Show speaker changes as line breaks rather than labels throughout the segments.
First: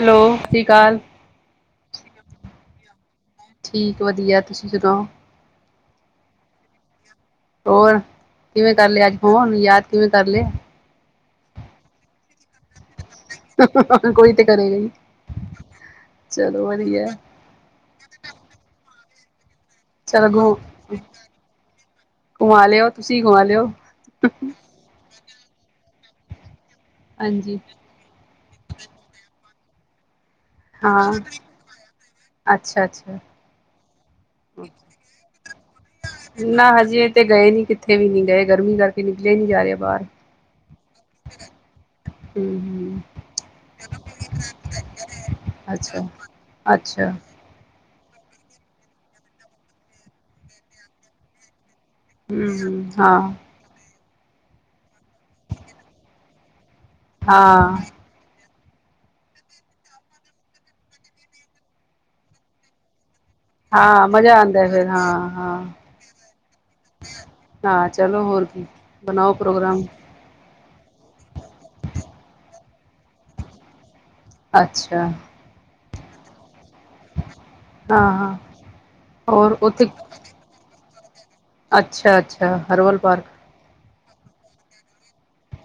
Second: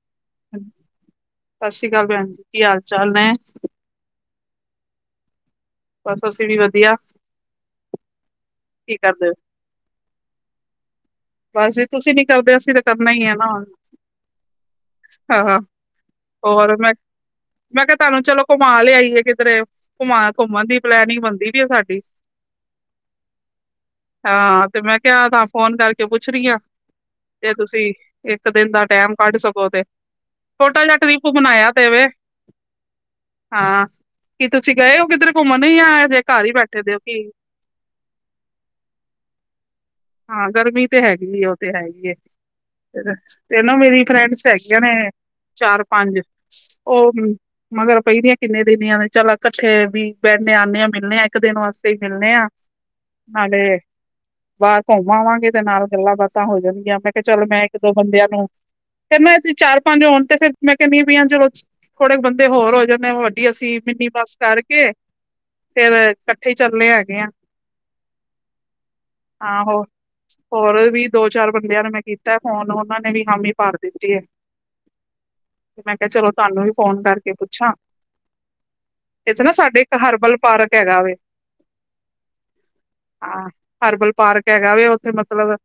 Hello ਸਤਿ ਸ਼੍ਰੀ ਅਕਾਲ
ਸਤਿ ਸ੍ਰੀ ਅਕਾਲ ਭੈਣ ਜੀ ਕੀ ਹਾਲ ਚਾਲ ਨੇ
ਤੁਸੀ ਸੁਣਾਓ
ਬਸ ਅਸੀਂ ਵੀ ਵਧੀਆ
ਹੋਰ ਕਿਵੇਂ ਕਰ
ਕੀ
ਲਿਆ ਅੱਜ
ਕਰਦੇ
ਫੋਨ ਕਿਵੇਂ ਕਰ ਲਿਆ
ਬਸ ਜੀ ਤੁਸੀਂ ਨੀ ਕਰਦੇ ਅਸੀਂ [unintelligible] ਨਈ ਏ ਨਾ,
ਕੋਈ ਤੇ ਕਰੇਗਾ ਹੀ
ਹਾਂ ਹਾਂ
ਚਲੋ
ਹੋਰ ਮੈਂ
ਵਧੀਆ
ਮੈਂ ਕਿਹਾ ਤੁਹਾਨੂੰ ਚਲੋ ਘੁੰਮਾ ਲਿਆਈਏ [unintelligible] ਘੁੰਮਾ
ਚਲੋ ਘੁ
ਘੁੰਮਨ ਦੀ ਪਲੈਨਿੰਗ ਬਨਦੀ ਪਈ ਏ ਸਾਡੀ,
ਘੁਮਾ ਲਿਓ ਤੁਸੀਂ ਘੁਮਾ ਲਿਓ
ਹਾਂ ਤੇ ਮੈਂ ਕਿਹਾ ਫੋਨ ਕਰਕੇ [unintelligible] ਪੁੱਛ ਰਹੀ ਆ ਤੇ
ਹਾਂਜੀ
ਤੁਸੀਂ ਇੱਕ ਦਿਨ ਦਾ ਟੈਮ ਕੱਢ ਸਕੋ ਤੇ ਛੋਟਾ ਜਿਹਾ
ਹਾਂ
ਟ੍ਰਿਪ ਬਨਾਇਆ ਤੇ ਵੇ,
ਅੱਛਾ ਅੱਛਾ
ਹਾਂ। ਕੀ ਤੁਸੀਂ ਗਏ ਹੋ ਕਿਧਰ ਘੁੰਮਣ ਜਾਂ ਹਜੇ ਘਰ ਹੀ
ਨਾ
ਬੈਠੇ ਦੇ ਹੋ
ਹਜੇ
ਕੀ
ਤੇ ਗਏ ਨੀ ਕਿੱਥੇ ਵੀ ਨੀ ਗਏ ਗਰਮੀ ਕਰਕੇ ਨਿਕਲੇ ਨੀ ਜਾ ਰਿਹਾ ਬਾਹਰ
ਹਾਂ ਗਰਮੀ ਤੇ ਹੈਗੀ ਏ ਉਹ ਤੇ ਹੈਈ ਏ,
ਹਮ ਹਮ
ਫੇਰ ਨਾ ਮੇਰੀ ਫਰੈਂਡਸ ਹੈਗੀਆਂ ਨੇ ਚਾਰ
ਅੱਛਾ
ਪੰਜ,
ਅੱਛਾ
ਉਹ ਮਗਰ ਪਈ ਦੀਆਂ ਕਿੰਨੇ ਦਿਨ ਦੀ ਆ ਨੇ ਚੱਲੋ ਕੱਠੇ ਵੀ ਬੈਨੇ ਆਂਨੇ ਆ ਮਿਲਨੇ ਆ ਇੱਕ ਦਿਨ ਵਾਸ ਮਿਲਨੇ
ਹਮ
ਆ
ਹਮ ਹਾਂ
ਨਾਲੇ ਬਾਹਰ ਘੁੰਮ ਆਵਾਂਗੇ ਤੇ ਨਾਲ ਗੱਲਾਂ ਬਾਤਾਂ ਹੋ ਜਾਣ ਗੀਆਂ ਮੈਂ ਕਿਹਾ ਚਲ ਮੈਂ
ਹਾਂ
ਇੱਕ ਦੋ ਬੰਦਿਆਂ ਨੂੰ ਫਿਰ ਨਾ ਅਸੀਂ ਚਾਰ ਪੰਜ ਹੋਣ ਤੇ ਫੇਰ ਮੈਂ ਕਹਿੰਨੀ ਆ ਵੀ [unintelligible] ਥੋੜੇ ਬੰਦੇ ਹੋਰ ਹੋ ਜਾਂਨੇ
ਹਾਂ ਮਜ਼ਾ ਆਂਦਾ ਫੇਰ ਹਾਂ ਹਾਂ
ਫੇਰ ਇਕੱਠੇ ਚੱਲੇ ਹੈਗੇ ਆ
ਹਾਂ ਚਲੋ ਹੋਰ ਕੀ ਬਨਾਓ
ਆਹੋ
ਪ੍ਰੋਗਰਾਮ,
ਹੋਰ ਵੀ ਦੋ ਚਾਰ ਬੰਦਿਆਂ ਨੂੰ ਮੈਂ ਕੀਤੇ ਫੋਨ ਉਹਨਾਂ ਨੇ ਵੀ ਹਾਮੀ ਭਰ ਦਿੱਤੀ ਏ,
ਅੱਛਾ,
ਤੇ ਮੈਂ ਕਿਹਾ ਚਲੋ ਤੁਹਾਨੂੰ ਵੀ ਫੋਨ ਕਰਕੇ ਕੇ ਪੁੱਛਾਂ
ਹਾਂ ਹਾਂ
ਏਥੇ ਨਾ
ਹੋਰ
ਸਾਡੇ
ਉੱਥੇ
ਇੱਕ ਹਰਬਲ ਪਾਰਕ, ਹੈਗਾ ਵੇ
ਅੱਛਾ ਅੱਛਾ ਹਰਵਲ ਪਾਰਕ
ਹਾਂ ਹਰਬਲ ਪਾਰਕ ਹੈਗਾ ਵੇ ਉੱਥੇ ਮਤਲਬ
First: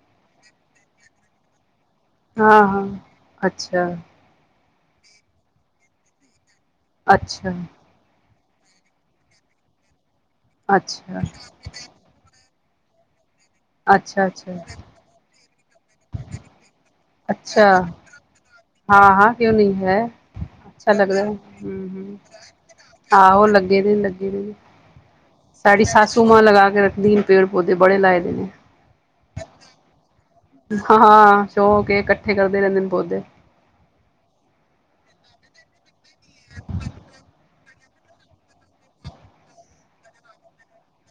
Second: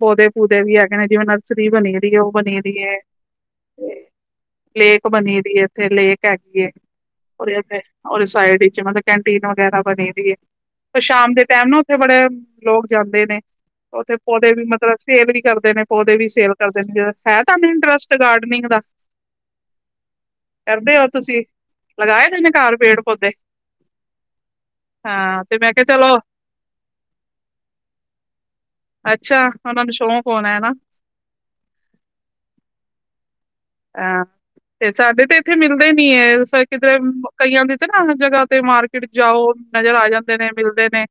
ਪੌਦੇ ਪੂਦੇ ਵੀ ਹੈਗੇ ਨੇ ਜਿਵੇਂ ਨਰਸਰੀ ਬਣੀ ਆ
ਹਾਂ ਹਾਂ ਅੱਛਾ
ਲੇਕ ਬਣੀ ਦੀ ਏ ਓਥੇ ਲੇਕ ਹੈਗੀ ਏ
ਅੱਛਾ
[unintelligible] ਸਾਈਡ ਚ ਮਤਲਬ ਕੈਂਟੀਨ ਵਗੈਰਾ ਬਣੀ ਦੀ ਏ ਪਰ
ਅੱਛਾ
ਸ਼ਾਮ ਦੇ ਟਾਈਮ ਨਾ ਉੱਥੇ ਬੜੇ ਲੋਕ ਜਾਂਦੇ ਨੇ ਉੱਥੇ
ਅੱਛਾ
ਪੌਦੇ
ਅੱਛਾ
ਵੀ ਮਤਲਬ ਸੇਵ ਨੀ ਕਰਦੇ ਨੇ ਪੌਦੇ ਵੀ ਸੇਵ ਕਰਦੇ ਨੇ ਜਿ [unintelligible] ਹੈ
ਅੱਛਾ
ਤਾਨੂੰ ਇੰਟਰਸਟ ਗਾਰਡਨਿੰਗ ਦਾ
ਹਾਂ ਹਾਂ ਕਿਉਂ ਨਹੀਂ ਹੈ ਅੱਛਾ
ਕਰਦੇ ੳ
ਲੱਗਦਾ ਹਮ
ਤੁਸੀਂ?
ਹਮ
ਲਗਾਏ ਦੇ ਨੇ ਘਰ ਪੇੜ ਪੌਦੇ?
ਆਹੋ ਲੱਗੇ ਦੇ ਲੱਗੇ ਦੇ ਨੇ,
ਹਾਂ ਤੇ ਮੈਂ ਕਿਹਾ
ਸਾਡੀ
ਚਲੋ
ਸਾਸੂ ਮਾਂ ਲਗਾ ਕੇ ਰੱਖਦੀ ਨ ਪੇ
ਅੱਛਾ ਓਨਾਂ ਨੂੰ ਸ਼ੌਕ
ਹਂ ਹਾਂ, ਹਾਂ ਸ਼ੋਕ ਏ, ਕੱਠੇ ਕਰਦੇ ਰੈਂਦੇ ਨੇ ਪੋਦੇ।
ਹਾਂ, ਤੇ ਸਾਡੇ ਤੇ ਏਥੇ ਮਿਲਦੇ ਨੇ [unintelligible] ਨੂੰ ਜਗ੍ਹਾ ਤੇ ਮਾਰਕੀਟ ਜਾਓ ਨਜ਼ਰ ਆ ਜਾਂਦੇ ਨੇ ਮਿਲਦੇ ਨੇ।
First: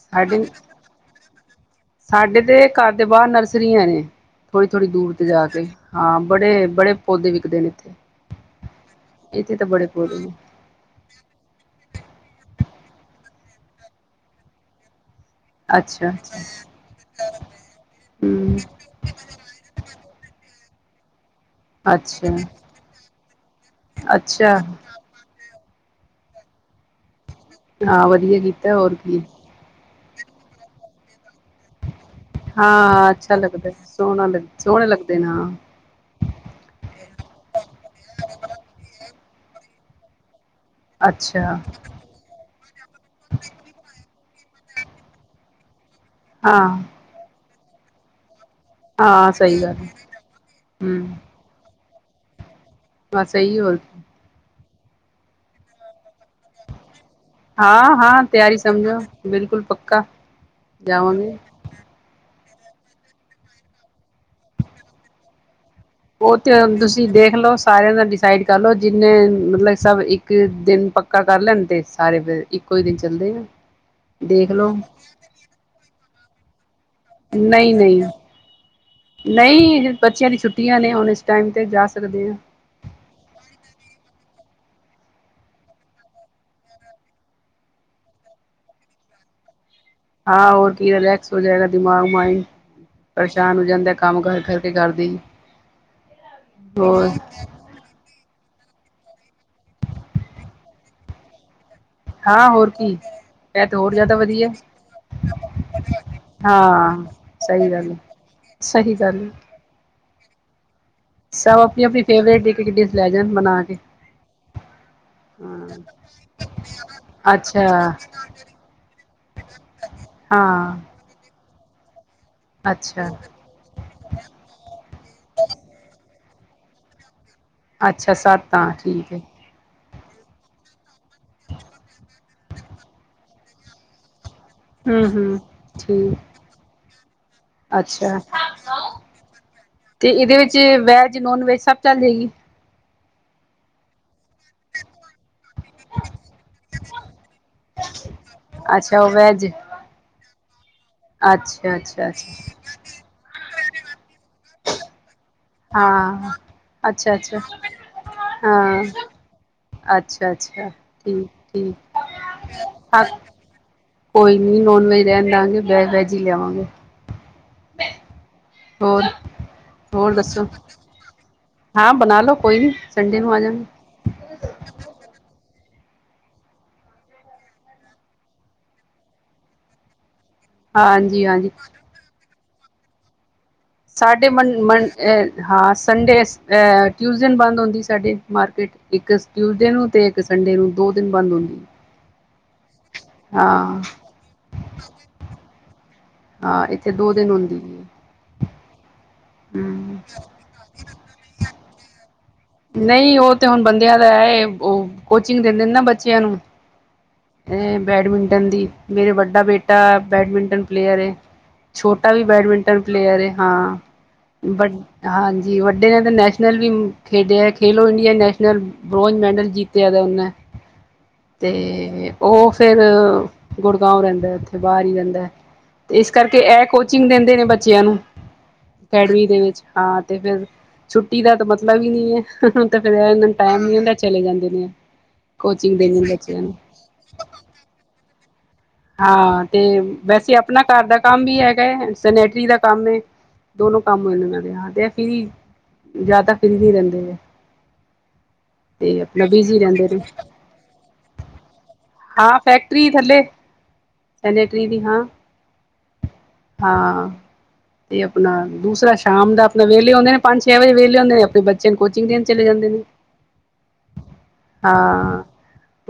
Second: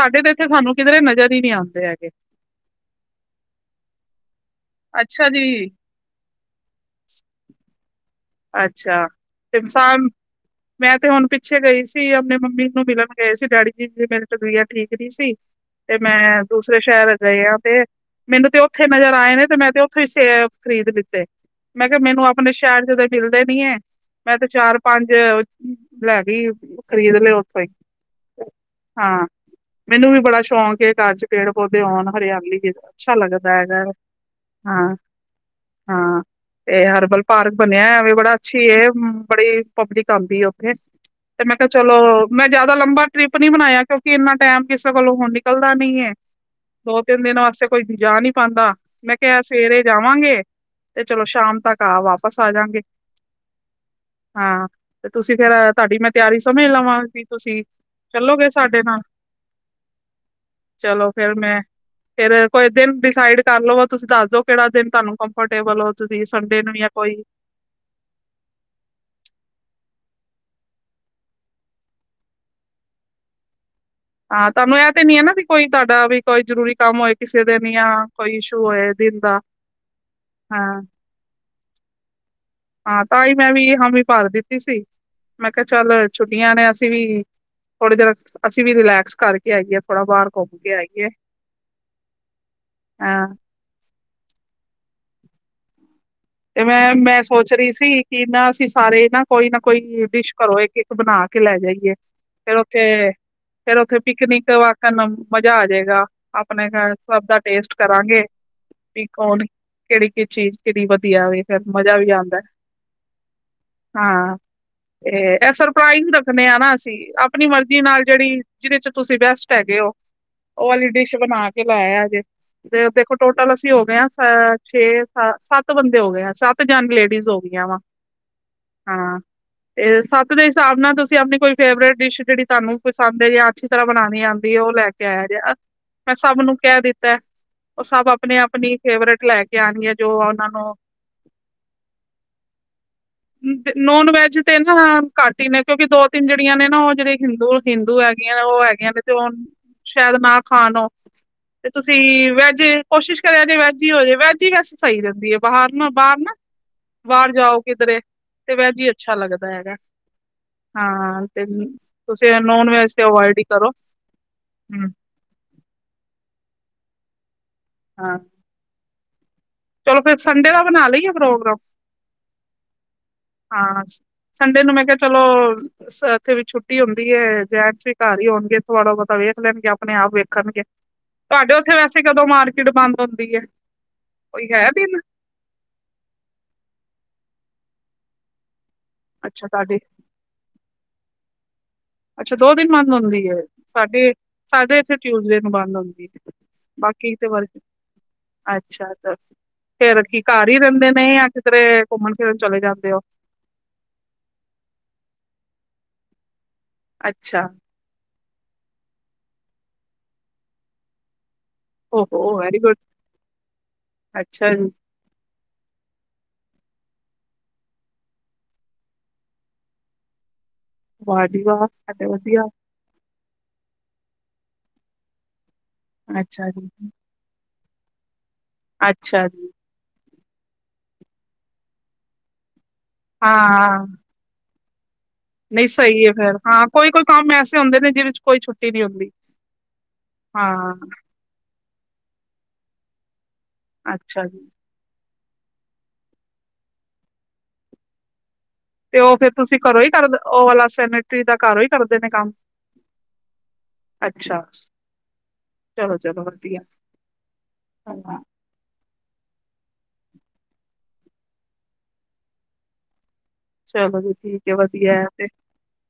ਸਾਡੇ ਤੇ ਏਥੇ ਸਾਨੂੰ ਕਿਦਰੇ ਨਜਰ ਤਿਨ ਈ ਆ।
ਸਾਡੇ ਤੇ ਘਰ ਦੇ ਬਾਰ ਨਰਸਰੀਆਂ ਨੇ ਥੋੜੀ-ਥੋੜੀ ਦੂਰ ਤੇ
ਅੱਛਾ ਜੀ।
ਜਾ ਕੇ, ਹਾਂ ਬੜੇ ਬੜੇ ਪੌਦੇ ਵਿਕਦੇ ਨੇ ਏਥੇ।
ਅੱਛਾ, ਇਨਸਾਨ
ਨੇ
ਮੈਂ ਤੇ ਹੁਣ ਪਿੱਛੇ ਗਈ ਅਸੀ ਆਪਣੇ ਮੰਮੀ ਨੂੰ ਮਿਲਣ ਗਏ ਸੀ ਡੈਡੀ ਜੀ ਮੇਰੇ ਦੀ ਤਬੀਅਤ ਠੀਕ ਨਹੀਂ ਸੀ। ਤੇ
ਅੱਛਾ ਅੱਛਾ
ਮੈਂ ਦੂਸਰੇ ਸ਼ਹਿਰ ਗਏ ਆ ਤੇ ਮੈਨੂੰ
ਹਮ
ਤੇ ਉੱਥੇ ਨਜ਼ਰ ਆਏ ਨੇ ਤੇ ਮੈਂ ਤੇ ਉੱਥੇ ਹੀ ਖਰੀਦ ਦਿੱਤੇ। ਮੈਂ ਕਿਹਾ ਮੈਨੂੰ
ਅੱਛਾ
ਆਪਣੇ ਸ਼ਹਿਰ ਚ ਮਿਲਦੇ ਨੀ ਹੈ, ਮੈਂ ਤੇ
ਅੱਛਾ
ਚਾਰ ਪੰਜ [unintelligible]
ਹਾਂ ਵਧੀਆ ਕੀਤਾ ਹੋਰ ਕੀ।
ਹਾਂ, ਮੈਨੂੰ ਵੀ ਬੜਾ ਸ਼ੌਕ ਏ ਘਰ ਚ ਪੇੜ ਪੌਦੇ ਹੋਣ। ਹਰਿਆਲੀ ਵੀ
ਹਾਂ
ਅੱਛਾ ਲੱਗਦਾ ਹੈਗਾ
ਸੋਹਣਾ ਲੱਗ ਸੋਹਣੇ
ਹਾਂ,
ਲੱਗਦੇ ਨੇ ਹਾਂ
ਹਾਂ ਤੇ ਹਰਬਲ ਪਾਰਕ ਬਣਿਆ ਹੈ। ਬੜਾ ਅੱਛੀ ਏ ਬੜੀ ਪਬਲਿਕ ਆਉਂਦੀ ਉਹ ਤੇ
ਅੱਛਾ
ਮੈਂ ਕਿਹਾ ਚਲੋ ਮੈਂ ਜਿਆਦਾ ਲੰਬਾਂ ਟ੍ਰਿਪ ਨੀ ਬਣਾਇਆ ਕਿਉਂਕਿ ਇੰਨਾ ਟਾਈਮ ਕਿਸੇ ਕੋਲੋਂ ਹੁਣ ਨਿਕਲਦਾ ਨੀ ਹੈ।
ਹਾਂ
ਦੋ ਤਿੰਨ ਦਿਨ ਵਾਸਤੇ ਕੋਈ ਜਾ ਨੀ ਪਾਦਾ, ਮੈਂ
ਹਾਂ
ਕਿਹਾ
ਸਹੀ
ਸਵੇਰੇ
ਗੱਲ
ਜਾਵਾਂਗੇ ਤੇ
ਹਮ
ਚਲੋ ਸ਼ਾਮ ਤੱਕ ਘਰ ਵਾਪਸ ਆ ਜਾਵਾਗੇ।
ਬਸ ਸਹੀ ਹੋਰ।
ਹਾਂ ਤੇ ਤੁਸੀਂ ਫੇਰ ਤੁਹਾਡੀ ਮੈਂ ਤਿਆਰੀ ਸਮਝ ਲਵਾਂਗੀ।
ਹਾਂ-ਹਾਂ ਤਿਆਰੀ ਸਮਝੋ ਬਿਲਕੁਲ ਪੱਕਾ, ਜਾਵਾਂਗੇ
ਕੋ ਦਿਨ ਡਿਸਾਈਡ ਕਰ ਲੋ ਤੁਸੀਂ ਦੱਸ ਦੋ ਕਿਹੜਾ ਦਿਨ ਤੁਹਾਨੂੰ ਕੰਫਰਟ
ਉਹ ਤੇ ਤੁਸੀਂ ਦੇਖਲੋ ਸਾਰਿਆਂ ਦਾ ਡਿਸ ਸਾਈਡ ਕਰ ਲਓ ਜਿੰਨੇ ਮਤਲਬ ਸਭ ਇੱਕ ਦਿਨ ਪੱਕਾ ਕਰ ਲੈਣ, ਤੇ ਸਾਰੇ ਫਿਰ ਇੱਕੋ ਹੀ ਦਿਨ ਚੱਲਦੇ ਆ।
ਹਾਂ,
ਦੇਖ ਲਓ
ਤੁਹਾਨੂੰ ਇਹ ਤੇ ਨੀ ਹੈ ਨਾ ਵੀ ਕੋਈ ਤੁਹਾਡਾ ਵੀ ਕੋਈ ਜ਼ਰੂਰੀ ਕੰਮ ਹੋਏ ਕਿਸੇ ਦਿਨ
ਨਹੀਂ,
ਜਾਂ
ਨਹੀਂ,
ਕੋਈ ਇਸ਼ੂ ਹੋਏ ਦਿਨ ਦਾ
ਨਹੀਂ ਬੱਚਿਆਂ ਦੀ ਛੁੱਟੀਆਂ
ਹਾਂ
ਨੇ ਹੁਣ ਇਸ ਟਾਈਮ ਜਾ ਸਕਦੇ ਹੇ
ਹਾਂ, ਤਾਂ ਹੀ ਮੈਂ ਵੀ ਹਾਮੀ ਭਰ ਦਿੱਤੀ ਸੀ ਮੈਂ ਕਿਹਾ ਚੱਲ ਛੁੱਟੀਆਂ ਨੇ ਅਸੀਂ ਵੀ ਥੋੜੀ ਦੇਰ, ਅਸੀਂ ਵੀ ਰਿਲੈਕਸ ਕਰਕੇ ਆਈਏ ਥੋੜਾ ਬਾਹਰ
ਹਾਂ
ਘੁੰਮ ਕੇ
ਹੋਰ ਕੀ
ਆਈਏ
ਰਿਲੈਕਸ ਹੋ ਜਾਏਗਾ ਦਿਮਾਗ, ਮਾਇੰਡ
ਹਾਂ
ਪਰੇਸ਼ਾਨ ਹੋ ਜਾਂਦਾ ਕੰਮ ਕਰ ਕਰਕੇ ਕਰਦੀ
ਤੇ ਮੈਂ, ਮੈਂ ਸੋਚ ਰਹੀ ਸੀ ਕਿ ਨਾ ਅਸੀਂ ਸਾਰੇ ਨਾ ਕੋਈ ਨਾ ਕੋਈ ਡਿਸ਼ ਘਰੋ, ਇੱਕ-ਇੱਕ ਬਣਾ ਕੇ ਲੈ ਜਾਈ
ਹਾਂ
ਫਿਰ
ਹੋਰ ਕੀ
ਉੱਥੇ,
ਇਹ ਤੇ
ਫਿਰ
ਹੋਰ
ਉੱਥੇ
ਜ਼ਿਆਦਾ ਵਧੀਆ
ਪਿਕਨਿਕ ਵਾਕਨ ਮਜ਼ਾ ਆ ਜਾਏਗਾ ਆਪਣੇ ਘਰ
ਹਾਂ
ਸਭ ਦਾ
ਸਹੀ
ਟੇਸਟ
ਗੱਲ ਹੈ।
ਕਰਾਂਗੇ
ਸਹੀ
ਵੀ
ਗੱਲ
ਕੌਣ ਕਿਹੜੀ ਕਿ ਚੀਜ਼ ਕਿਹੜੀ ਵਧ
ਸਭ ਆਪਣੀ ਆਪਣੀ ਫੇਵਰੇਟ ਡਿਸ਼ ਲੈ ਜਾਣ ਬਣਾ ਕੇ
ਹਾਂ ਤੇ ਇਹ
ਹਾਂ
ਸਰਪ੍ਰਾਈਜ਼ ਰੱਖਣੇ ਆ ਨਾ ਅਸੀਂ ਆਪਣੀ
ਅੱਛਾ
ਮਰਜ਼ੀ ਨਾਲ ਜਿਹੜੀ ਜਿਹਦੇ ਚ ਤੁਸੀਂ ਬੈਸਟ ਹੈਗੇ ਹੋ ਉਹ
ਹਾਂ
ਵਾਲੀ ਡਿਸ਼ ਬਣਾ ਕੇ ਲੈ ਆਇਆ ਜੇ ਜੈਏ
ਅੱਛਾ
ਦੇਖੋ ਟੋਟਲ ਅਸੀਂ ਹੋ ਗਏ ਹਾਂ ਸ ਛੇ ਹਾਂ, ਸੱਤ ਸੱਤ ਬੰਦੇ ਹੋ ਗਏ ਆ ਸੱਤ ਜਨ ਲੇਡੀਜ਼ ਹੋ ਗਏ
ਅੱਛਾ, ਸੱਤ ਆ ਠੀਕ ਏ
ਤੇ ਸੱਤ ਦੇ ਹਿਸਾਬ ਨਾਲ ਤੁ ਆਪਣੀ ਕੋਈ ਫੇਵਰੇਟ ਡਿਸ਼ ਜਿਹੜੀ ਤੁਹਾਨੂੰ ਪਸੰਦ ਹੈ ਜਾਂ ਅੱਛੀ ਤਰ੍ਹਾਂ ਬਣਾਣੀ ਆਦੀ ਉਹ ਲੈ
ਹੂੰ
ਕੇ ਆਇਆ
ਹੂੰ
ਜਹਾ ਮੈਂ
ਠੀਕ
ਸਭ ਨੂੰ ਕਹਿ ਦਿੱਤਾ ਉਹ ਸਭ
ਅੱਛਾ
ਆਪਣੀ ਆਪਣੀ ਫੇਵਰੇਟ ਲੈ ਕੇ ਆਉਣੀਆਂ
ਤੇ
ਜੋ
ਇਹਦੇ
ਉਹਨਾਂ ਨੂੰ
ਵਿੱਚ ਵੈਜ, ਨੋਨ -ਵੈਜ ਸਭ ਚੱਲ ਜਾਏਗੀ
ਨੋਨ- ਵੈਜ ਤੇ ਨਾ ਘੱਟ ਨੇ ਕਿਉਂਕਿ ਦੋ ਤਿੰਨ ਜਿਹੜੀਆਂ ਨੇ ਨਾ ਉਹ ਜਿਹੜੇ ਹਿੰਦੂ ਹਿੰਦੂ ਹੈਗੀਆਂ ਨੇ ਉਹ ਹੈਗੀਆਂ ਨੇ
ਅੱਛਾ
ਤੇ ਉਹ
ਵੈਜ
ਸ਼ਾਇਦ ਨਾ ਹਾਂ ਤੇ
ਅੱਛਾ
ਤੁਸੀਂ
ਅੱਛਾ ਅੱਛਾ
ਵੈਜ ਕੋਸ਼ਿਸ਼ ਕਰਿਆ ਜੇ ਵੈਜ ਜੀ ਹੋਜੇ ਵੈਜ ਹੀ ਵੈਸੇ ਸਈ ਰਹਿੰਦੀ ਏ
ਹਾਂ ਅੱਛਾ, ਅੱਛਾ
ਜਾਓ ਕਿਧਰੇ ਤੇ ਵੈਜ
ਹਾਂ
ਹੀ ਅੱਛਾ ਲੱਗਦਾ ਹੈਗਾ
ਅੱਛਾ, ਅੱਛਾ
ਹਾਂ
ਠੀਕ,
ਤੇ
ਠੀਕ
ਤੁਸੀਂ ਨੋਨ ਵੈਜ ਤੇ
ਹ
ਅਵੋਇਡ ਹੀ ਕਰੋ
ਕੋਈ ਨੀ ਨੋਨ
ਹੂੰ
ਵੈਜ ਰਹਿਣ ਦਾਂਗੇ ਵ ਵੈਜ ਹੀ ਲਿਆਵਾਂਗੇ
ਹਾਂ
ਹੋਰ
ਚਲੋ
ਹੋਰ
ਫਿਰ
ਦੱਸੋ
ਸੰਡੇ ਦਾ ਬਣਾ ਲਈਏ ਪ੍ਰੋਗਰਾਮ
ਹਾਂ। ਬਣਾ ਲੋੋ ਕੋਈ ਨੀ
ਹਾਂ, ਸੰਡੇ ਨੂੰ ਮੈਂ ਕਿਹਾ ਚਲੋ ਇੱਥੇ ਵੀ ਛੁੱਟੀ ਹੁੰਦੀ ਹੈ। ਜੈਸ ਵਿ ਘਰ ਹੀ ਹੋਣਗੇ ਥੋੜਾ ਬਹੁਤਾ ਵੇਖ ਲੈਣਗੇ ਆਪਣੇ ਆਪ ਵੇਖ ਕਰਨਗੇ
ਹਾਂਜੀ ਹਾਂਜੀ
ਤੁਹਾਡੇ ਉੱਥੇ ਵੈਸੇ ਕਦੋਂ ਮਾਰ ਕੇ ਮਾਰਕੀਟ ਬੰਦ ਹੁੰਦੀ ਹੈ
ਸਾਡੇ
ਕੋਈ ਹੈ ਦਿਨ
ਹਾਂ ਸੰਡੇ ਅ ਟਿਊਜ਼ਡੇ ਬੰਦ ਹੁੰਦੀ ਸਾਡੇ ਮਾਰਕੀਟ ਇੱਕ
ਅੱਛਾ
ਟਿਊਸਡੇ
ਤੁਹਾਡੇ
ਨੂੰ ਤੇ ਇੱਕ ਸੰਡੇ ਨੂੰ ਦੋ ਦਿਨ ਬੰਦ ਹੁੰਦੇ
ਅੱਛਾ ਦੋ ਦਿਨ ਬਦ ਹੁੰਦੀ ਹੈ
ਹਾਂ
ਸਾਡੇ ਸਾਡੇ ਇੱਥੇ ਟਿਊਸਡੇ ਨੂੰ ਬੰਦ ਹੁੰਦੀ ਹੈ
ਹਾਂ ਇੱਥੇ ਦੋ ਦਿਨ ਹੁੰਦੀ ਹੀ
ਅ ਫੇਰ ਕੀ ਘਰ ਹੀ ਰਹਿੰਦੇ ਨੇ ਜਾਂ ਕਿਸਧਰੇ ਘੁੰਮਣ ਫਿਰਨ ਚਲੇ ਜਾਂਦੇ ਹੋ
ਨਹੀਂ ਉਹ ਤੇ ਹੁਣ ਬੰਦਿਆਂ ਦਾ ਹੈ ਉਹ ਕੋਚਿੰਗ ਦਿੰਦੇ ਨੇ ਨਾ ਬਚ ਚੇਆ ਨੂ
ਅੱਛਾ
ਬੈਡਮਿੰਟ ਦੀ ਮੇਰੇ ਵੱਡਾ ਬੇਟਾ ਬੈਡਮਿੰਟਨ ਪਲੇਅਰ ਹੈ ਛੋਟਾ ਵੀ
ਓਹੋ ਵੈਰੀ ਗੁੱਡ
ਬੈਡਮਿੰਟਨ ਪਲੇਅਰ ਏ ਹਾਂ
ਅੱਛਾ ਜੀ
ਹਾਂਜੀ ਵੱਡੇ ਨੇ ਤਾਂ ਨੈਸ਼ਨ ਨਲ ਵੀ ਖੇਡਿਆ Khelo India national bronze medal ਜਿੱਤਿਆ ਉਹਨੇ
ਵਾਹ ਜੀ ਵਾਹ
ਤੇ
ਵਧੀਆ
ਉਹ ਫੇਰ ਗੁੜਗਾਵ ਰਹਿੰਦੇ ਉਥੇ ਅਤੇ ਬਾਹਰ ਹੀ ਰਹਿਦਾ ਹੈ ਤੇ ਇਸ ਕਰਕੇ
ਅੱਛਾ
ਇਹ
ਜੀ,
ਕੋਚਿੰਗ ਦਿੰਦੇ ਨੇ ਬੱਚੇ ਬੱਚਿਆਂ ਨੂੰ ਅਕੈਡਮੀ
ਅੱਛਾ
ਦੇ
ਜੀ,
ਵਿੱਚ ਹਾਂ ਤੇ ਫਿਰ ਛੁੱਟੀ ਦਾ ਤਾਂ ਮਤਲਬ ਵੀ ਨਹੀਂ ਹੈ ਫਿਰ ਇਹਨਾ ਨੂੰ ਟਾਈਮ ਨੀ
ਹਾਂ।
ਹੁੰਦਾ ਚਲੇ ਜਾਂਦੇ ਨੇ
ਨਹੀਂ
ਕੋਚਿੰਗ ਦੇਣੀ
ਸਹੀ ਹੈ ਫੇਰ
ਬੱਚਿਆਂ ਨੂੰ
ਹਾਂ ਕੋਈ ਕੋਈ ਕੰਮ ਐਸੇ ਹੁੰਦੇ ਨੇ ਜਿਹ ਕੋਈ ਛੂਟ
ਹਾਂ ਤੇ ਵੈਸੇ ਆਪਣਾ ਘਰ ਦਾ ਕੰਮ ਵੀ ਹੈ ਸੈਨੇਟਰੀ ਦਾ ਕੰਮ ਦੋਨੋ ਕੰਮ ਹੋ
ਅੱਛਾ
ਜਾਦੇ
ਜੀ,
ਨੇ ਏਹ ਫਰੀ ਜ਼ਿਆਦਾ ਬਿਜੀ ਰਹਿੰਦੇ ਨੇ
ਤੇ ਉਹ ਫੇਰ ਤੁਸੀਂ ਘਰੋਂ ਹੀ ਕਰਦੇ ਉਹ ਵਾਲਾ ਸੈਨੇਟਰੀ ਦਾ ਘਰੋਂ ਹੀ ਕਰਦੇ ਨੇ ਕੰਮ
ਹਾਂ ਫੈਕਟਰੀ ਥੱਲੇ
ਅੱਛਾ
ਸੈਨੇਟਰੀ ਦੀ ਹਾਂ
ਚਲੋ-ਚਲੋ ਵਧੀਆ
ਹਾਂ ਤੇ
ਹਾਂ
ਆਪਣਾ ਦੂਸ ਥੋੜਾ ਸ਼ਾਮ ਦਾ ਆਪਣਾ ਵਿਹਲੇ ਹੁੰਦੇ ਨੇ ਪੰਜ ਛੇ ਵਜੇ ਵਿਹਲੇ ਹੁੰਦੇ ਨੇ ਆਪਣੇ ਬੱਚਿਆਂ ਨੂੰ ਕੋਚਿੰਗ ਦੇਣ ਚਲੇ ਜਾਂਦੇ ਨ
ਚਲੋ ਜੀ ਠੀਕ ਹੈ ਵਧੀਆ ਹੈ ਤੇ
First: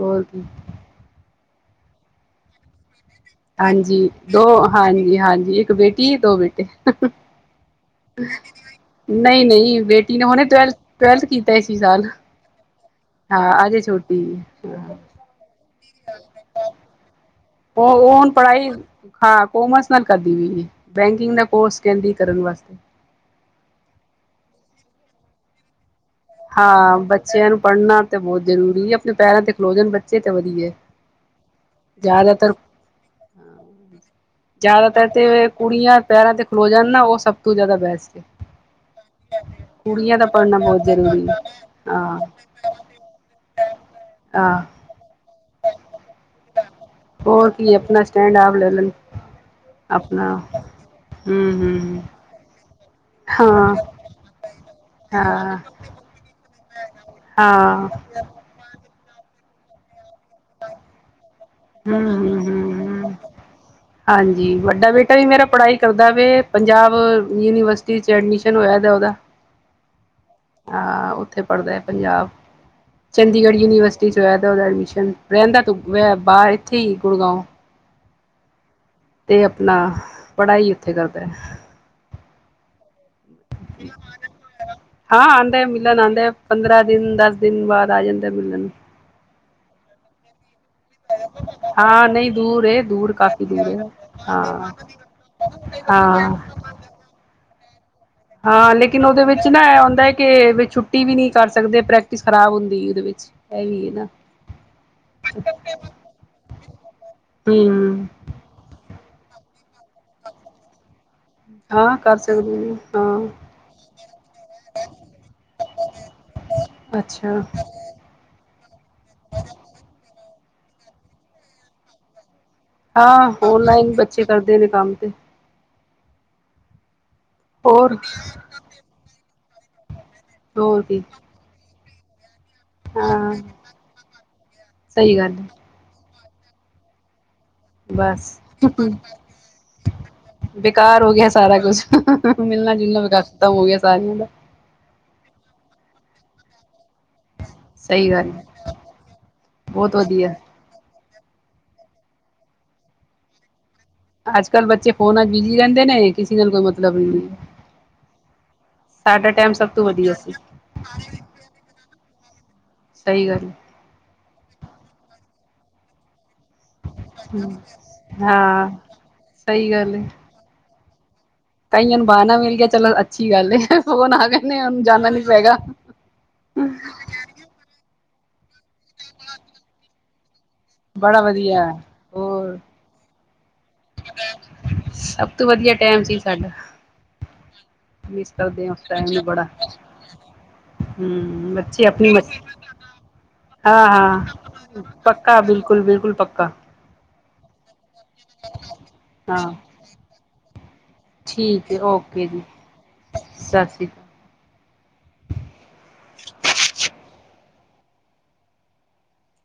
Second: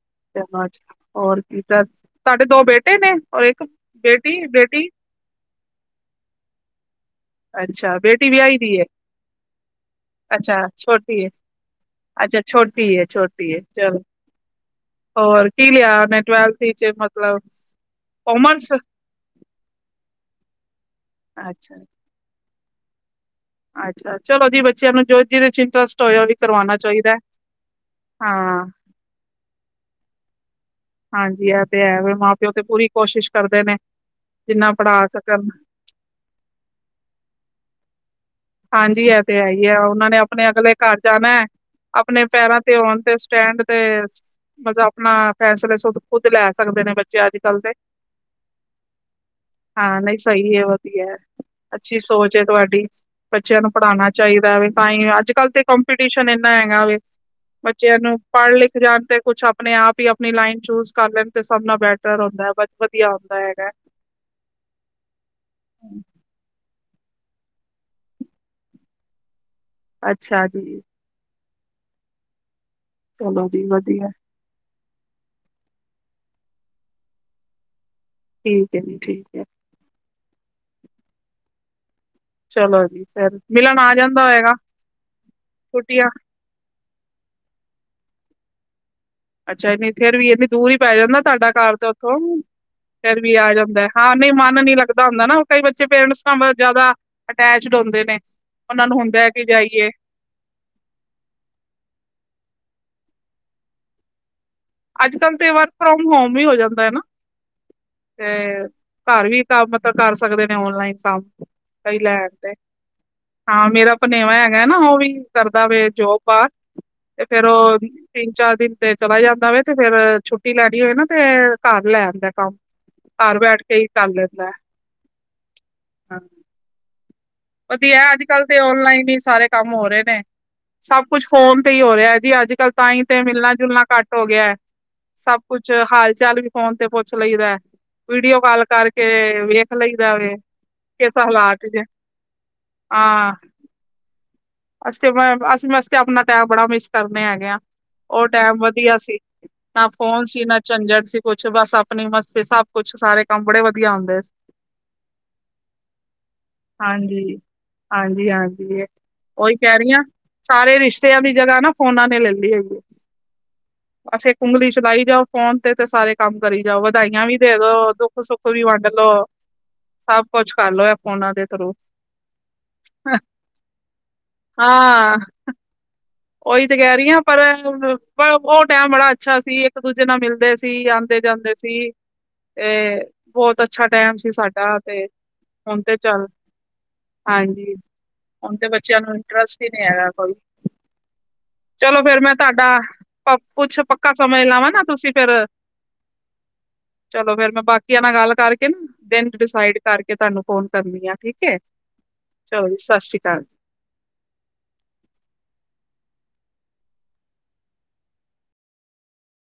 ਹੋਰ ਕੀ
ਚ ਹੋਰ ਠੀਕ ਏ ਤੁਹਾਡੇ ਦੋ ਬੇਟੇ ਨੇ ਔਰ ਇੱਕ
ਹਾਂਜੀ ਦੋ
ਬੇਟੀ ਬੇਟੀ
ਹਾਂਜੀ ਹਾਂਜੀ ਇੱਕ ਬੇਟੀ ਦੋ ਬੇਟੇ
ਅੱਛਾ ਬੇਟੀ ਵਿਆਹੀ ਦੀ ਏ
ਨਹੀਂ ਨਹੀਂ ਬੇਟੀ ਨੇ ਹੁਨੇ
ਅੱਛਾ
ਟਵੈਲਥ
ਛੋਟੀ
ਟਵੈਲਥ
ਏ
ਕੀਤਾ ਐਸੀ ਸਾਲ
ਅੱਛਾ ਛੋਟੀ ਏ ਛੋਟੀ ਏ
ਹਾਂ ਅਜੇ
ਚਲੋ
ਛੋਟੀ
ਹੋਰ ਕੀ ਲਿਆ ਟਵੇਲਥ ਮਤਲਬ
ਉਹ ਉਹ ਹੁਣ
ਕੋਮਰਸ
ਪੜ੍ਹਾਈ ਹਾਂ ਕੋਮਰਸ ਨਾਲ ਕਰਦੀ ਵੀ ਹੈ ਬੈਂਕਿੰਗ ਦਾ
ਅੱਛਾ
ਕੋਰਸ ਕਹਿੰਦੀ ਕਰਨ ਵਾਸਤੇ
ਅੱਛਾ ਚਲੋ ਜੀ ਬੱਚਿਆਂ ਨੂੰ ਜੋ ਜਿਹਦੇ ਇੰਟਰਸਟ ਹੋਏ ਉਹ ਵੀ ਕਰਵਾਉਣਾ
ਹਾਂ
ਚਾਹੀਦਾ ਹੈ
ਬੱਚਿਆਂ ਨੂੰ ਪੜ੍ਹਨਾ ਤਾਂ ਬਹੁਤ
ਹਾਂ
ਜ਼ਰੂਰੀ ਆਪਣੇ ਪੈਰਾਂ ਤੇ ਖਲੋ ਜਾਣੇ ਬੱਚ ਚੇ ਤਾਂ ਵਧੀਏ
ਹਾਂਜੀ ਇਹ ਤੇ ਹੈ ਮਾਂ ਪਿਓ
ਜ਼ਿਆਦਾਤਰ
ਤੇ ਪੂਰੀ ਕੋਸ਼ਿਸ਼ ਕਰਦੇ ਨੇ ਜਿੰਨਾ ਪੜ੍ਹਾ
ਜ਼ਿਆਦਾਤਰ ਤੇ
ਸਕਣ
ਕੁੜੀਆਂ ਪੈਰਾਂ ਤੇ ਖਲੋ ਜਾਣ ਨਾ ਉਹ ਸਭ ਤੋਂ ਜ਼ਿਆਦਾ ਬੈਸਟ ਤੇ
ਹਾਂਜੀ ਇਹ ਤੇ ਹੈ ਹੀ ਆ ਉਹਨਾਂ ਨੇ ਆਪਣੇ
ਪੜ੍ਹਨਾ
ਅਗਲੇ
ਬਹੁਤ
ਘਰ
ਜ਼ਰੂਰੀ
ਜਾਣਾ ਹੈ
ਹਾਂ
ਆਪਣੇ ਪੈਰਾਂ ਤੇ ਹੋਣ ਤੇ ਸਟੈਂਡ ਤੇ
ਹਾਂ
ਮਤਲਬ ਆਪਣਾ ਫੈਸਲੇ ਸ਼ੂ ਕੁਝ ਸਕਦੇ ਨੇ ਬੱਚੇ ਅੱਜ
ਹੋਰ
ਕੱਲ ਦੇ
ਕੀ ਆਪਣਾ ਸਟੈਂਡ ਆਪ ਲੈ ਲੈਣ
ਹਾਂ ਨਹੀਂ
ਆਪਣਾ
ਸਹੀ ਹੈ ਵਧੀਆ
ਹੂੰ
ਅੱਛੀ
ਹੂੰ
ਸੋਚ ਹੈ ਤੁਹਾਡੀ। ਬੱਚਿਆਂ ਨੂੰ
ਹਾਂ
ਪੜ੍ਹਾਉਣਾ ਚਾਹੀਦਾ ਵ ਤਾਂ ਹੀ ਅੱਜ ਕੱਲ
ਹਾਂ
ਤੇ ਕੰੋਂਪੀਟੀਸ਼ਨ ਏਨਾ ਹੈਗਾ ਵੀ
ਹਾਂ
ਬੱਚਿਆਂ ਨੂੰ ਪੜ੍ਹ ਲਿਖ ਜਾਣ ਤੇ ਕੁਛ ਆਪਣੇ ਆਪ ਹੀ ਆਪਣੀ ਲਾਈਨ ਚੂਸ ਕਰ ਲੈਂਦੇ
ਹੂ ਹੂ ਹੂ
ਹੈਗਾ
ਹਾਂਜੀ ਵੱਡਾ ਬੇਟਾ ਵੀ ਮੇਰਾ ਪੜ੍ਹਾਈ ਕਰਦਾ ਵੇ ਪੰਜਾਬ ਯੂਨੀਵਰਸਿਟੀ ਚ ਐਡਮਿਸ਼ਨ ਹੋਇਆ ਉਹਦਾ।
ਅੱਛਾ ਜੀ।
ਹਾਂ ਉੱਥੇ ਪੜ੍ਹਦਾ ਹੈ ਪੰਜਾਬ
ਚਲੋ
ਚੰਡੀਗੜ੍ਹ
ਜੀ
ਯੂਨੀਵਸਿਟੀ
ਵਧੀਆ
ਹੋਇਆ ਉਹਦਾ ਐਡਮਿਸ਼ਨ ਰਹਿੰਦਾ ਤੂੰ ਵੈ ਬਾਹ ਇੱਥੇ ਹੀ ਗੁੜਗਾਓ
ਹਮ
ਤੇ ਆਪਣਾ ਪੜ੍ਹਾਈ ਉੱਥੇ ਕਰਦਾ ਹੈ।
ਚਲੋ ਜੀ। ਫਿਰ ਮਿਲਣ ਆ ਜਾਂਦਾ ਹੋਏਗਾ
ਹਾਂ ਆਉਂਦੇ ਮਿਲਣ
ਛੁੱਟੀਆਂ
ਆਉਂਦੇ ਪੰਦਰਾਂ ਦਿਨ ਦਸ ਦਿਨ ਬਾਅਦ ਆ ਜਾਂਦੇ। [unintelligible]
ਅੱਛਾ ਇਹ ਨਹੀਂ ਫੇਰ ਵੀ ਇਹਨੀ, ਦੂਰ ਹੀ ਪੈ ਜਾਂਦਾ ਤੁਹਾਡਾ ਕਾਰਵ ਤੇ
ਹਾਂ
ਉੱਥੋਂ
ਨਹੀਂ ਦੂਰ ਏ ਦੂਰ
ਫਿਰ ਵੀ
ਕਾਫ਼ੀ
ਆ
ਦੂਰ ਏ
ਜਾਂਦਾ ਹਾਂ ਨਹੀਂ ਮਨ ਨੀ ਲੱਗਦਾ ਹੁੰਦਾ ਨਾ ਕਈ ਬੱਚੇ ਪੇਰੈਂਟਸ
ਹਾਂ
ਨਾਲ ਜ਼ਿਆਦਾ ਪੈਚਡਉਂਦੇ ਨੇ,
ਹਾਂ
ਉਹਨਾਂ ਨੂੰ
ਲੇਕਿਨ
ਹੁੰਦਾ
ਉਹਦੇ
ਹੈ ਕਿ
ਵਿੱਚ ਨਾ ਇਹ
ਜਾਈਏ
ਹੁੰਦਾ ਕਿ ਛੁੱਟੀ ਵੀ ਨਹੀਂ ਕਰ ਸਕਦੇ ਪ੍ਰੈਕਟਿਸ ਖਰਾਬ ਹੁੰਦੀ ਐਂ। ਵਿੱਚ ਇਹ ਵੀ ਹੈ ਨਾ,
ਅੱਜ-ਕੱਲ੍ਹ ਤੇ ਵਰਕ ਫਰੋਮ ਹੋਮ ਹੀ ਹੋ ਜਾਂਦਾ ਹੈ ਨਾ
ਹਮ
ਤੇ, ਘਰ ਵੀ ਤਾਂ ਮਤਲਬ ਕਰ ਸਕਦੇ ਨੇ ਔਨਲਾਈਨ ਕੰਮ
ਹਾਂ
ਸਹੀ
ਕਰ
ਲੈਣ ਤੇ
ਸਕਦੇ ਨੇ
ਹਾਂ ਮੇਰਾ ਭਨੇਵਾ ਹੈਗਾ ਨਾ ਉਹ ਵੀ ਕਰਦਾ। [unintelligible] ਬਾਹਰ ਤੇ
ਅੱਛਾ
ਫੇਰ ਉਹ ਤਿੰਨ ਚਾਰ ਦਿਨ ਤੇ ਚਲਾ ਜਾਂਦਾ ਵ ਛੁੱਟੀ ਲੈਣੀ ਹੋਏ ਨਾ ਤੇ ਘਰ ਲੈ ਆਂਦਾ। ਕੰਮ
ਹਾਂ
ਘਰ
ਹੋਰ
ਬੈਠ ਕੇ ਹੀ
ਲਾਈਨ
ਕਰ
ਬੱਚੇ
ਲੈਂਦਾ
ਕਰਦੇ ਨੇ ਕੰਮ ਤੇ,
ਹਾਂ,
ਹੋਰ
ਵਧੀਆ ਅੱਜ-ਕੱਲ੍ਹ ਤੇ ਔਨਲਾਈਨ ਈ ਸਾਰੇ, ਕੰਮ ਹੋ ਰਹੇ ਨੇ,
ਹੋਰ ਕੀ
ਸਭ ਕੁਛ ਹੋਮ ਸਹੀ ਹੋ ਰਿਹਾ ਜੀ ਅੱਜ ਲ ਤਾਂਹੀ ਤੇ
ਹਾਂ
ਮਿਲਣਾ ਜੁਲਣਾ ਘੱਟ ਹੋ ਗਿਆ
ਸਹੀ ਗੱਲ
ਸਭ
ਹੈ
ਕੁਛ ਹਾਲ, ਚੱਲ ਵੀ ਫੋਨ ਤੇ ਪੁੱਛ ਲਈਦਾ। ਵੀਡੀਓ
ਬਸ
ਕਾਲ ਕਰਕੇ ਵੇਖ ਲਈ ਦਾ ਵੇ
ਬੇਕਾਰ ਹੋ
ਕਿਸ
ਗਿਆ ਸਾਰਾ
ਹਾਲਾਤ ਚ
ਕੁਛ ਮਿਲਣਾ ਜਿੰਨਾ ਵਿਕਾਸ਼ਤਾ ਹੋਇਆ ਸਾਰੀਆਂ, [unintelligible]
ਅਸੀ ਤੇ ਮੈਂ ਅਸੀਂ ਵਸਤੇ ਆਪਣਾ ਟੈਮ ਬੜਾ ਮਿਸ ਕਰਨੇ ਹੈਗੇ ਆ
ਸਹੀ
ਉਹ
ਗੱਲ ਹੈ
ਟੈਮ ਵਧੀਆ ਸੀ ਨਾ
ਬਹੁਤ
ਫੋਨ
ਵਧੀਆ
ਸੀ ਨਾ ਝੰਜਟ ਸੀ। ਕੁੱਛ ਬਸ ਆਪਣੀ ਮਸਤੇ ਸਭ ਕੁੱਛ ਸਾਰੇ ਕੰਮ ਬੜੇ ਵ
ਅੱਜ-ਕੱਲ੍ਹ ਬੱਚੇ ਫੋਨ ਬਿਜੀ ਰਹਿੰਦੇ ਨੇ ਕਿਸੇ ਨਾਲ ਕੋਈ ਮਤਲਬ ਨ
ਹਾਂਜੀ, ਹਾਂਜੀ, ਹਾਂਜੀ
ਸੱਠ ਅੱਠ
ਉਹੀ ਕਹਿ ਰਹੀਆਂ ਸਾਰੇ ਰਿਸ਼ਤਿਆਂ ਦੀ ਜਗ੍ਹਾ ਨਾ ਫੋਨਾ ਨੇ ਲੈ ਲਈ ਹੋਈ ਐ
ਸਹੀ ਗੱਲ ਹੈ।
ਬਸ ਇਕ ਓਗਲੀ ਚਲਾਈ ਜਾਓ। ਫੋਨ ਤੇ ਸਾਰੇ ਕੰਮ ਕਰੀ ਜਾਓ ਵਧਾਈਆਂ ਵੀ ਦੇ ਦੋ ਦੁੱਖ-ਸੁੱਖ ਵੀ
ਹਾਂ
ਵੰਡ ਲੋੋ ਸਭ ਕੁਛ ਕਰਲੋ।
ਕਹੀਆਂ ਨੂੰ ਬਾਹਨਾ ਮਿਲ ਗਿਆ ਚਲੋ ਅੱਛੀ ਗੱਲ, ਫੋਨ ਆ ਕਹਦੇ ਉਹਨੂੰ ਜਾਣਾ
ਹਾਂ
ਨੀ ਪਏਗਾ।
ਉਹੀ ਤੇ ਕਹਿ ਰਹੀ ਹਾਂ ਪਰ ਹੁਣ, ਪਰ ਉਹ ਟਾਈਮ ਬੜਾ ਅੱਛਾ ਸੀ ਇੱਕ ਦੂਜੇ ਨਾਲ ਮਿਲਦੇ ਸੀ। ਸੀ ਆਦੇ
ਬੜਾ
ਜਾਂਦੇ
ਵਧੀਆ
ਸੀ
ਹੋਰ
ਤੇ ਬਹੁਤ ਅੱਛਾ ਟਾਈਮ ਸੀ ਸਾਡਾ ਤੇ
ਸਭ ਤੋਂ ਵਧੀਆ
ਹੁਣ ਤੇ
ਟਾਈਮ ਸੀ
ਚੱਲ
ਸਾਡਾ।
ਹਾਂਜੀ
ਮਿਸ
ਹੁਣ ਤੇ
ਕਰਦੇ ਆ ਉਸ
ਬੱਚਿਆਂ
ਟਾਈਮ
ਨੂੰ
ਬੜਾ
ਇੰਟਰਸਟ ਹੀ ਨੀ ਹੈਗਾ ਕੋਈ।
ਹੂੰ ਬੱਚੇ
ਚਲੋ
ਆਪਣੀ
ਫੇਰ ਮੈਂ ਤੁਹਾਡਾ ਆ ਕੁਛ
ਹਾਂ
ਪੱਕਾ ਸਮਝ ਲਾਵਾਂ ਨਾ
ਹਾਂ
ਤੁਸੀਂ ਫੇਰ,
ਪੱਕਾ ਬਿਲਕੁਲ ਬਿਲਕੁਲ ਪੱਕਾ
ਚਲੋ ਫੇਰ ਮੈਂ ਬਾਕੀਆਂ ਨਾਲ ਗੱਲ ਕਰਕੇ ਨਾ ਦਿਨ
ਹਾਂ
ਡਿਸਾਈਡ ਕਰਕੇ ਤੁਹਾਨੂੰ ਫੋਨ ਕਰਨੀ ਆ ਠੀਕ ਹੈ ਚਲੋ ਜੀ ਸਤਿ ਸ੍ਰੀ ਅਕਾਲ ਜੀ
ਸਤਿ ਸ਼੍ਰੀ ਅਕਾਲ।